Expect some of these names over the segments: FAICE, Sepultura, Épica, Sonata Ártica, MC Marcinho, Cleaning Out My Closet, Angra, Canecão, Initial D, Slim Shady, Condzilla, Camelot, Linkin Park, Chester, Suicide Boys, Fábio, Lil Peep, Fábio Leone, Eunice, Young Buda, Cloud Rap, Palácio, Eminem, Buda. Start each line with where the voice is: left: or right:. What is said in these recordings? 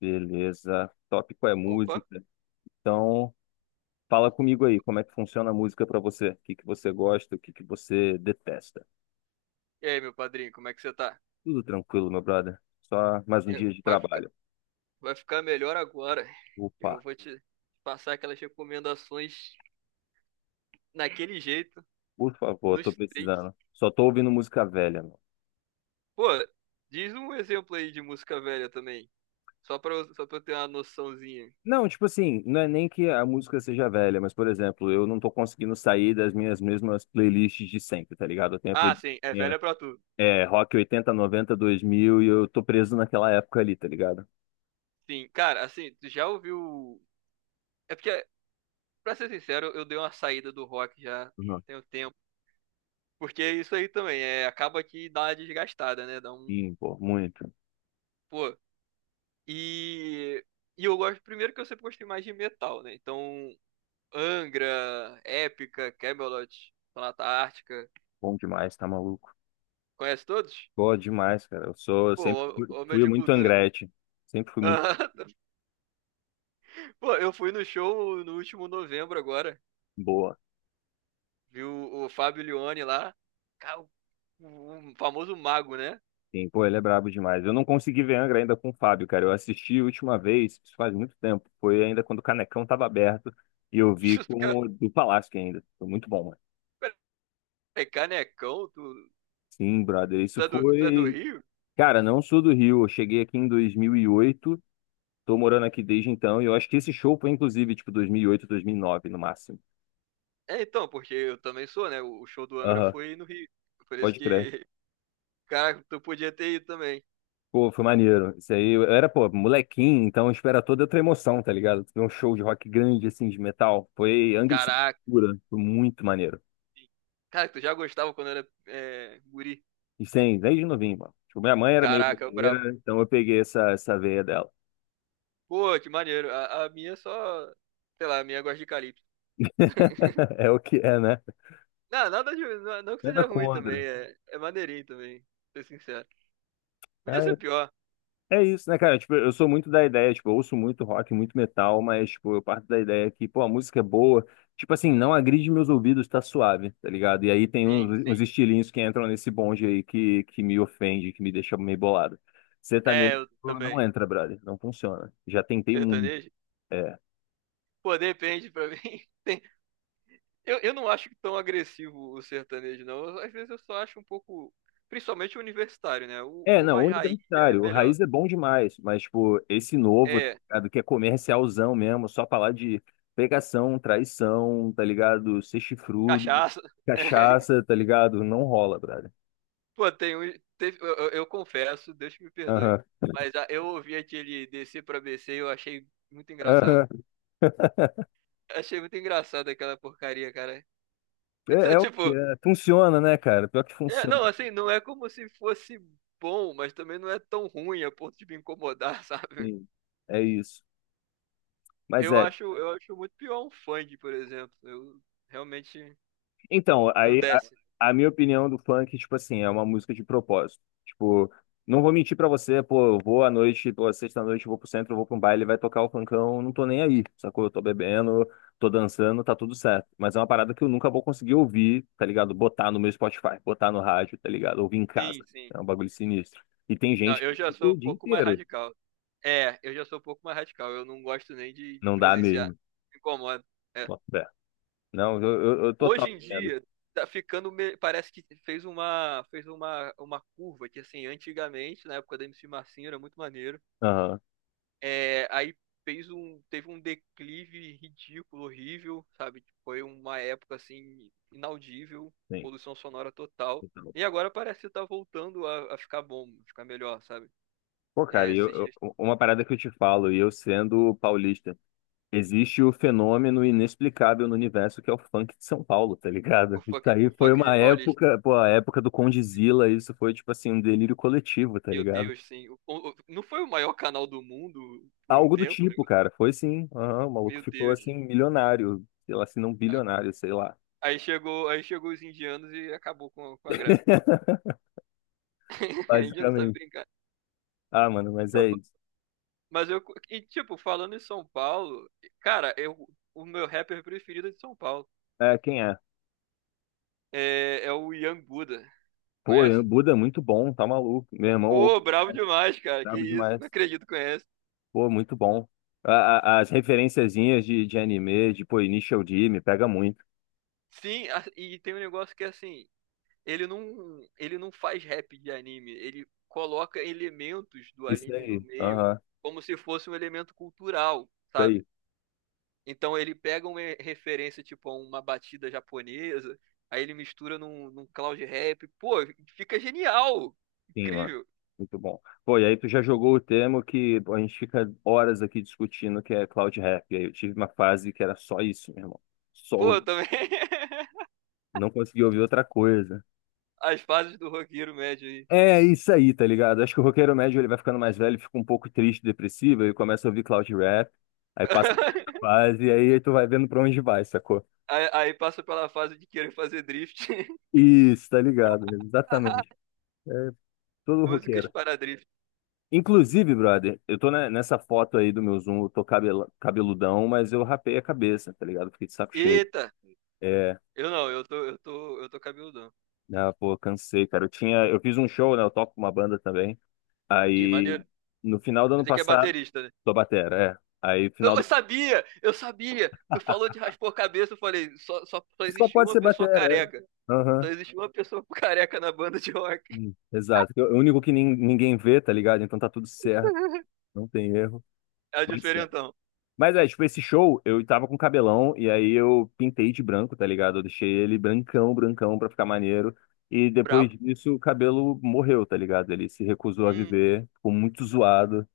left: Beleza. Tópico é
right: Opa,
left: música. Então, fala comigo aí, como é que funciona a música pra você? O que que você gosta, o que que você detesta?
right: e aí, meu padrinho, como é que você tá?
left: Tudo tranquilo, meu brother. Só mais um
right: É,
left: dia de
right: Vai ficar,
left: trabalho.
right: vai ficar melhor agora. Eu
left: Opa,
right: vou te passar aquelas recomendações naquele jeito,
left: por favor,
right: nos
left: tô
right: trinks.
left: precisando. Só tô ouvindo música velha, mano.
right: Pô, diz um exemplo aí de música velha também, só só pra eu ter uma noçãozinha.
left: Não, tipo assim, não é nem que a música seja velha, mas, por exemplo, eu não tô conseguindo sair das minhas mesmas playlists de sempre, tá ligado? Eu tenho a
right: Ah,
left: playlist
right: sim, é
left: minha,
right: velha pra tudo.
left: é, Rock 80 90 2000 e eu tô preso naquela época ali, tá ligado?
right: Sim, cara, assim, tu já ouviu... É porque, Pra ser sincero, eu dei uma saída do rock já
left: Uhum.
right: tem um tempo. Porque isso aí também, acaba que dá uma desgastada, né? Dá um...
left: Sim, pô, muito.
right: Pô, E, e eu gosto, primeiro que eu sempre gostei mais de metal, né? Então, Angra, Épica, Camelot, Sonata Ártica,
left: Bom demais, tá maluco.
right: conhece todos?
left: Boa demais, cara. Eu sou, eu
right: Pô,
left: sempre fui
right: homem
left: fui
right: de
left: muito
right: cultura.
left: Angrete. Sempre fui muito
right: Aham. Pô, eu fui no show no último novembro agora,
left: boa.
right: viu o Fábio Leone lá, Ca- o o famoso mago, né?
left: Sim, pô, ele é brabo demais. Eu não consegui ver Angra ainda com o Fábio, cara. Eu assisti a última vez, isso faz muito tempo. Foi ainda quando o Canecão tava aberto e eu vi
right: O Cara,
left: com o do Palácio ainda. Foi muito bom, mano.
right: peraí, canecão, tu,
left: Sim, brother. Isso
right: tu, é do, tu é do
left: foi.
right: Rio?
left: Cara, não sou do Rio. Eu cheguei aqui em 2008. Tô morando aqui desde então. E eu acho que esse show foi inclusive, tipo, 2008, 2009 no máximo.
right: É, então, porque eu também sou, né? O show do Angra
left: Aham,
right: foi no Rio. Por isso
left: pode crer.
right: que, cara, tu podia ter ido também.
left: Pô, foi maneiro. Isso aí, eu era, pô, molequinho, então espera toda outra emoção, tá ligado? Ver um show de rock grande, assim, de metal. Foi Angry
right: Caraca.
left: Sepultura. Foi muito maneiro.
right: Cara, tu já gostava quando era guri.
left: E sem, desde novinho, mano. Tipo, minha mãe era meio
right: Caraca, eu brabo.
left: roqueira, então eu peguei essa veia dela.
right: Pô, que maneiro. A minha só. Sei lá, a minha gosta de calypso.
left: É o que é, né?
right: Não, nada de. Não, não que
left: Nada
right: seja ruim também.
left: contra.
right: É maneirinho também. Pra ser sincero. Podia ser pior.
left: É isso, né, cara? Tipo, eu sou muito da ideia, tipo, eu ouço muito rock, muito metal, mas, tipo, eu parto da ideia que, pô, a música é boa, tipo assim, não agride meus ouvidos, tá suave, tá ligado? E aí tem
right: Sim,
left: uns, uns
right: sim.
left: estilinhos que entram nesse bonde aí que me ofende, que me deixa meio bolado.
right: É,
left: Sertanejo
right: eu
left: não
right: também.
left: entra, brother, não funciona. Já tentei muito.
right: Sertanejo.
left: É.
right: Pô, depende pra mim. Tem- eu não acho tão agressivo o sertanejo, não. Às vezes eu só acho um pouco. Principalmente o universitário, né? O,
left: É,
right: o
left: não,
right: mais raiz já é
left: universitário. O
right: melhor.
left: Raiz é bom demais, mas, tipo, esse novo, tá
right: É,
left: ligado? Que é comercialzão mesmo, só falar de pegação, traição, tá ligado? Ser chifrudo,
right: cachaça.
left: cachaça, tá ligado? Não rola, brother.
right: Pô, tem um. Eu confesso, Deus que me perdoe.
left: Aham,
right: Mas ah, eu ouvi aquele descer pra BC e eu achei muito engraçado.
left: aham.
right: Achei muito engraçado aquela porcaria, cara.
left: É,
right: Então,
left: é o que é. Funciona, né, cara? Pior que funciona.
right: não, assim, não é como se fosse bom, mas também não é tão ruim a ponto de me incomodar, sabe?
left: Sim, é isso. Mas é,
right: Eu acho muito pior um funk, por exemplo. Eu realmente
left: então,
right: não
left: aí
right: desce.
left: a, a minha opinião do funk, tipo assim, é uma música de propósito. Tipo, não vou mentir pra você, pô, eu vou à noite, pô, sexta-noite, eu vou pro centro, eu vou pra um baile, vai tocar o funkão, não tô nem aí, sacou? Eu tô bebendo, tô dançando, tá tudo certo. Mas é uma parada que eu nunca vou conseguir ouvir, tá ligado? Botar no meu Spotify, botar no rádio, tá ligado? Ouvir em casa.
right: Sim, sim.
left: É um bagulho sinistro. E tem
right: Não,
left: gente
right: eu
left: que
right: já
left: fica
right: sou
left: o
right: um
left: dia
right: pouco mais
left: inteiro.
right: radical. É, eu já sou um pouco mais radical. Eu não gosto nem de
left: Não dá
right: presenciar.
left: mesmo.
right: Me incomoda. É.
left: Bota fé. Não, eu
right: Hoje
left: total
right: em
left: entendo.
right: dia tá ficando parece que fez uma curva que assim antigamente na época da MC Marcinho era muito maneiro,
left: Aham,
right: aí fez um teve um declive ridículo, horrível, sabe, foi uma época assim inaudível,
left: sim.
right: poluição sonora total.
left: Então.
right: E agora parece que tá voltando a ficar melhor, sabe?
left: Pô, cara, e eu,
right: Esses
left: eu-
right: dias
left: uma parada que eu te falo, e eu sendo paulista, existe o fenômeno inexplicável no universo que é o funk de São Paulo, tá ligado? Isso aí
right: o
left: foi
right: funk de
left: uma
right: Paulista,
left: época, pô, a época do Condzilla, isso foi tipo assim, um delírio coletivo, tá
right: meu
left: ligado?
right: Deus, sim. Não foi o maior canal do mundo por um
left: Algo do
right: tempo, né?
left: tipo, cara, foi sim, aham, o maluco
right: Meu
left: ficou
right: Deus.
left: assim, milionário, sei lá, se não bilionário, sei lá,
right: Aí chegou os indianos e acabou com a graça. A Índia não sabe
left: basicamente.
right: brincar.
left: Ah, mano, mas
right: Não,
left: é isso.
right: mas eu. E, tipo, falando em São Paulo, cara, eu, o meu rapper preferido é de São Paulo,
left: É, quem é?
right: é o Young Buda.
left: Pô,
right: Conhece?
left: Buda é muito bom, tá maluco, meu irmão, ouve,
right: Pô, bravo demais, cara. Que
left: brabo
right: isso, não
left: demais.
right: acredito que conhece.
left: Pô, muito bom. As referenciazinhas de anime, de, pô, Initial D, me pega muito.
right: Sim, e tem um negócio que é assim, ele não faz rap de anime, ele coloca elementos do
left: Isso
right: anime no
left: aí,
right: meio
left: aham,
right: como se fosse um elemento cultural,
left: isso aí,
right: sabe? Então ele pega uma referência, tipo, a uma batida japonesa, aí ele mistura num cloud rap. Pô, fica genial!
left: sim, mano.
right: Incrível!
left: Muito bom. Pô, e aí tu já jogou o tema que pô, a gente fica horas aqui discutindo, que é Cloud Rap. E aí eu tive uma fase que era só isso, meu irmão. Só
right: Pô,
left: o-
right: também
left: não consegui ouvir outra coisa.
right: as fases do roqueiro médio aí.
left: É isso aí, tá ligado? Acho que o roqueiro médio ele vai ficando mais velho, fica um pouco triste, depressivo, aí começa a ouvir Cloud Rap, aí passa por essa fase, e aí tu vai vendo pra onde vai, sacou?
right: Aí passa pela fase de querer fazer drift.
left: Isso, tá ligado? Exatamente. É todo
right: Músicas
left: roqueiro.
right: para drift.
left: Inclusive, brother, eu tô nessa foto aí do meu Zoom, eu tô cabeludão, mas eu rapei a cabeça, tá ligado? Fiquei de saco cheio.
right: Eita!
left: É,
right: Eu não, eu tô cabeludão.
left: ah, pô, cansei, cara. Eu tinha, eu fiz um show, né? Eu toco com uma banda também.
right: Ih,
left: Aí,
right: maneiro.
left: no final do ano
right: Mas é que é
left: passado,
right: baterista, né?
left: sou batera, é. Aí, final
right: Eu
left: do.
right: sabia! Eu sabia! Tu falou de raspar a cabeça, eu falei, só
left: Só
right: existe
left: pode
right: uma
left: ser
right: pessoa
left: batera,
right: careca.
left: é.
right: Só
left: Aham.
right: existe uma pessoa careca na banda de rock.
left: Exato. É o único que ninguém vê, tá ligado? Então tá tudo certo, não tem erro.
right: É o
left: Mas
right: diferentão.
left: Mas é, tipo, esse show, eu tava com cabelão, e aí eu pintei de branco, tá ligado? Eu deixei ele brancão, brancão, pra ficar maneiro. E depois
right: Brabo.
left: disso, o cabelo morreu, tá ligado? Ele se recusou a
right: Hum,
left: viver, ficou muito zoado.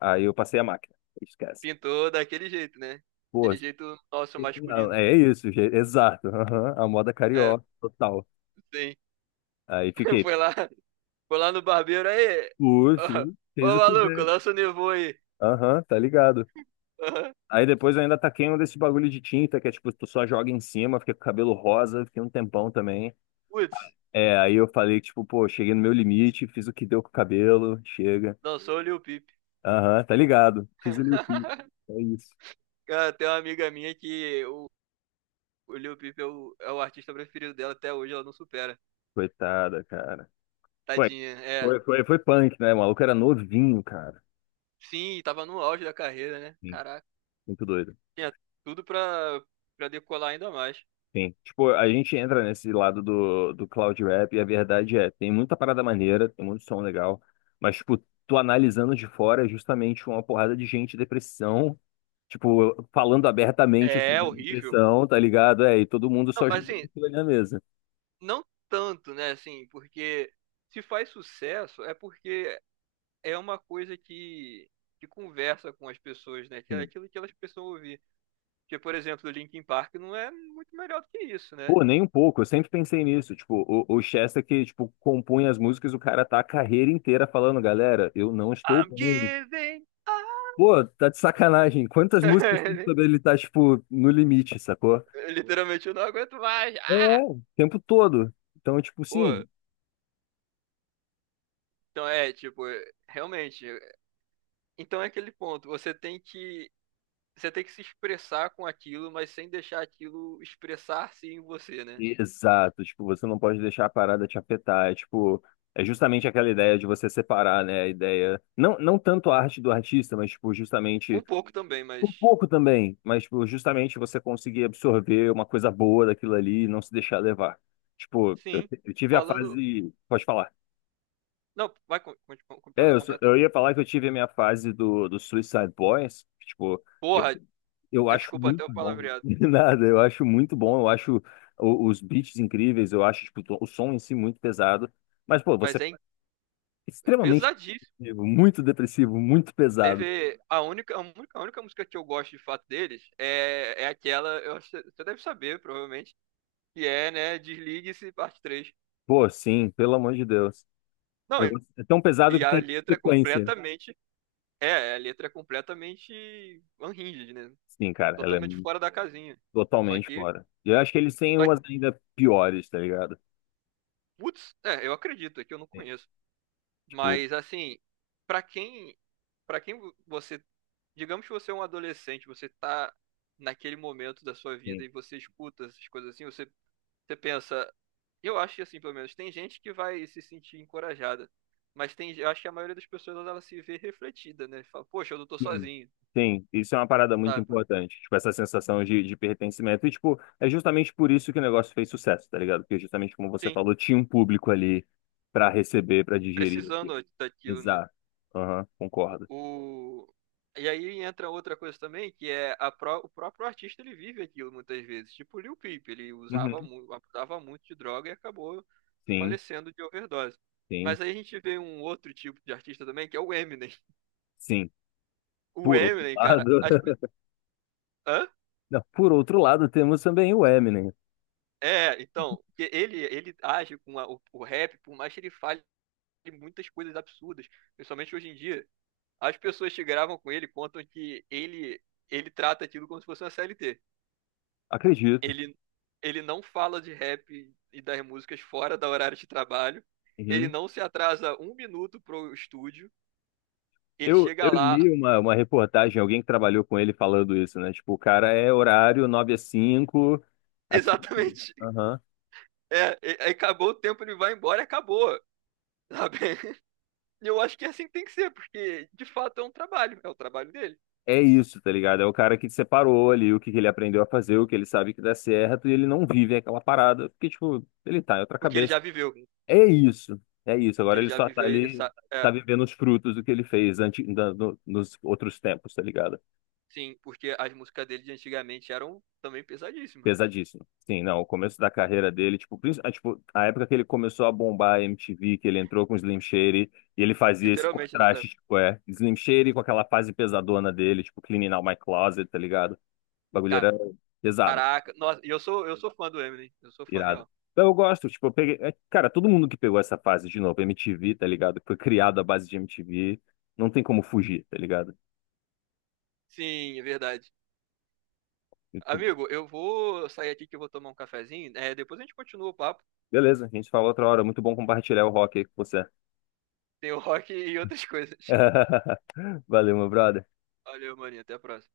left: Aí eu passei a máquina. Esquece.
right: pintou daquele jeito, né?
left: Pô,
right: Aquele jeito nosso masculino.
left: é isso, exato. Aham, a moda
right: É,
left: carioca, total.
right: sim.
left: Aí fiquei,
right: Foi lá, foi lá no barbeiro aí.
left: uf,
right: Ó,
left: fez
right: Ô,
left: o
right: maluco,
left: pivete.
right: lança o Nevô aí.
left: Aham, tá ligado.
right: Aham.
left: Aí depois eu ainda taquei um desses bagulho de tinta, que é tipo, tu só joga em cima, fica com o cabelo rosa, fiquei um tempão também.
right: Putz,
left: É, aí eu falei, tipo, pô, cheguei no meu limite, fiz o que deu com o cabelo, chega.
right: lançou o Lil Peep.
left: Aham, tá ligado. Fiz o meu fim. É isso.
right: Cara, tem uma amiga minha que o Lil Peep é é o artista preferido dela até hoje, ela não supera.
left: Coitada, cara. Foi,
right: Tadinha, é.
left: foi punk, né? O maluco era novinho, cara.
right: Sim, tava no auge da carreira, né?
left: Sim.
right: Caraca.
left: Muito doido.
right: Tinha tudo pra, pra decolar ainda mais.
left: Sim. Tipo, a gente entra nesse lado do, do cloud rap e a verdade é, tem muita parada maneira, tem muito som legal, mas, tipo, tu analisando de fora é justamente uma porrada de gente, depressão, tipo, falando abertamente
right: É
left: sobre a
right: horrível.
left: depressão, tá ligado? É, e todo mundo
right: Não,
left: só
right: mas
left: jogando
right: assim,
left: aquilo ali na mesa.
right: não tanto, né? Assim, porque se faz sucesso é porque é uma coisa que conversa com as pessoas, né? Que é
left: Sim.
right: aquilo que elas precisam ouvir. Porque, por exemplo, o Linkin Park não é muito melhor do que isso, né?
left: Pô, nem um pouco. Eu sempre pensei nisso. Tipo, o Chester que, tipo, compunha as músicas, o cara tá a carreira inteira falando, galera, eu não estou
right: I'm
left: bem.
right: giving up.
left: Pô, tá de sacanagem. Quantas músicas tem sobre ele tá, tipo, no limite, sacou?
right: Literalmente, eu não aguento mais. Ah!
left: É, o tempo todo. Então, tipo,
right: Pô,
left: sim.
right: então é, tipo, realmente. Então é aquele ponto. Você tem que se expressar com aquilo, mas sem deixar aquilo expressar-se em você, né?
left: Exato. Tipo, você não pode deixar a parada te afetar. É, tipo, é justamente aquela ideia de você separar, né? A ideia. Não, não tanto a arte do artista, mas, tipo,
right: Um
left: justamente.
right: pouco também, mas
left: Por pouco também, mas tipo, justamente você conseguir absorver uma coisa boa daquilo ali e não se deixar levar. Tipo,
right: sim.
left: eu tive a
right: Falando.
left: fase. Pode falar.
right: Não, vai,
left: É,
right: completa aí.
left: eu ia falar que eu tive a minha fase do, do Suicide Boys. Tipo, eu,
right: Porra,
left: eu
right: é,
left: acho
right: desculpa até
left: muito
right: o
left: bom.
right: palavreado.
left: Nada, eu acho muito bom. Eu acho os beats incríveis. Eu acho tipo, o som em si muito pesado. Mas, pô, você
right: Mas
left: é
right: é, é
left: extremamente
right: pesadíssimo.
left: depressivo, muito pesado.
right: Teve. A única música que eu gosto de fato deles é aquela. Eu, acho que você deve saber, provavelmente. Que é, né? Desligue-se, parte três.
left: Pô, sim, pelo amor de Deus. O
right: Não,
left: negócio é tão pesado
right: e
left: que
right: a
left: tem
right: letra é
left: sequência.
right: completamente. É, a letra é completamente unhinged, né?
left: Sim, cara, ela é
right: Totalmente fora da casinha. Só
left: totalmente
right: que,
left: fora. E eu acho que eles têm
right: só
left: umas
right: que,
left: ainda piores, tá ligado?
right: putz, é, eu acredito, é que eu não
left: Sim.
right: conheço.
left: Tipo,
right: Mas assim, pra quem, para quem você, digamos que você é um adolescente, você tá naquele momento da sua vida
left: sim.
right: e você escuta essas coisas assim, você pensa, eu acho que assim, pelo menos tem gente que vai se sentir encorajada, mas tem, eu acho que a maioria das pessoas ela se vê refletida, né? Fala, poxa, eu não tô
left: Sim,
right: sozinho,
left: sim. Isso é uma parada muito
right: sabe?
left: importante. Tipo, essa sensação de pertencimento. E, tipo, é justamente por isso que o negócio fez sucesso, tá ligado? Porque justamente como você
right: Sim,
left: falou, tinha um público ali pra receber, pra digerir.
right: precisando daquilo, né?
left: Exato. Aham, concordo.
right: O... E aí entra outra coisa também, que é o próprio artista ele vive aquilo muitas vezes. Tipo o Lil Peep, ele usava
left: Uhum.
right: muito, abusava muito de droga e acabou
left: Sim,
right: falecendo de overdose.
left: sim,
right: Mas aí a gente vê um outro tipo de artista também, que é o Eminem.
left: sim.
right: O
left: Por outro
right: Eminem, cara,
left: lado,
right: hã?
left: não, por outro lado, temos também o Eminem.
right: É, então, que ele age com o rap, por mais que ele fale muitas coisas absurdas, principalmente hoje em dia, as pessoas que gravam com ele contam que ele trata aquilo como se fosse uma CLT.
left: Acredito.
right: Ele, ele não fala de rap e das músicas fora da horário de trabalho. Ele
left: Uhum.
right: não se atrasa um minuto pro estúdio. Ele
left: Eu,
right: chega
left: eu
right: lá,
left: li uma reportagem, alguém que trabalhou com ele falando isso, né? Tipo, o cara é horário 9 às 5 aqui.
right: exatamente.
left: Aham.
right: É, acabou o tempo, ele vai embora e acabou. Sabe? E eu acho que assim tem que ser, porque de fato é um trabalho, é o trabalho dele.
left: É isso, tá ligado? É o cara que separou ali o que que ele aprendeu a fazer, o que ele sabe que dá certo, e ele não vive aquela parada, porque, tipo, ele tá em outra
right: Porque ele
left: cabeça.
right: já viveu. Porque
left: É isso, é isso. Agora
right: ele
left: ele
right: já
left: só tá
right: viveu, ele
left: ali,
right: sabe. É,
left: tá vivendo os frutos do que ele fez antes, nos outros tempos, tá ligado?
right: sim, porque as músicas dele de antigamente eram também pesadíssimas.
left: Pesadíssimo. Sim, não, o começo da carreira dele, tipo, tipo, a época que ele começou a bombar a MTV, que ele entrou com o Slim Shady, e ele fazia esse
right: Literalmente, nessa
left: contraste, tipo, é, Slim Shady com aquela fase pesadona dele, tipo, Cleaning Out My Closet, tá ligado? O bagulho
right: época.
left: era pesado,
right: Caraca, nossa, eu sou fã do Eminem, eu sou fã
left: irado.
right: real.
left: Então eu gosto, tipo, eu peguei, é, cara, todo mundo que pegou essa fase de novo, MTV, tá ligado? Foi criado à base de MTV, não tem como fugir, tá ligado?
right: Sim, é verdade.
left: E tu-
right: Amigo, eu vou sair aqui que eu vou tomar um cafezinho. É, depois a gente continua o papo.
left: Beleza, a gente fala outra hora, muito bom compartilhar o rock aí com você.
right: Tem o rock e outras coisas.
left: Valeu, meu brother.
right: Valeu, maninho. Até a próxima.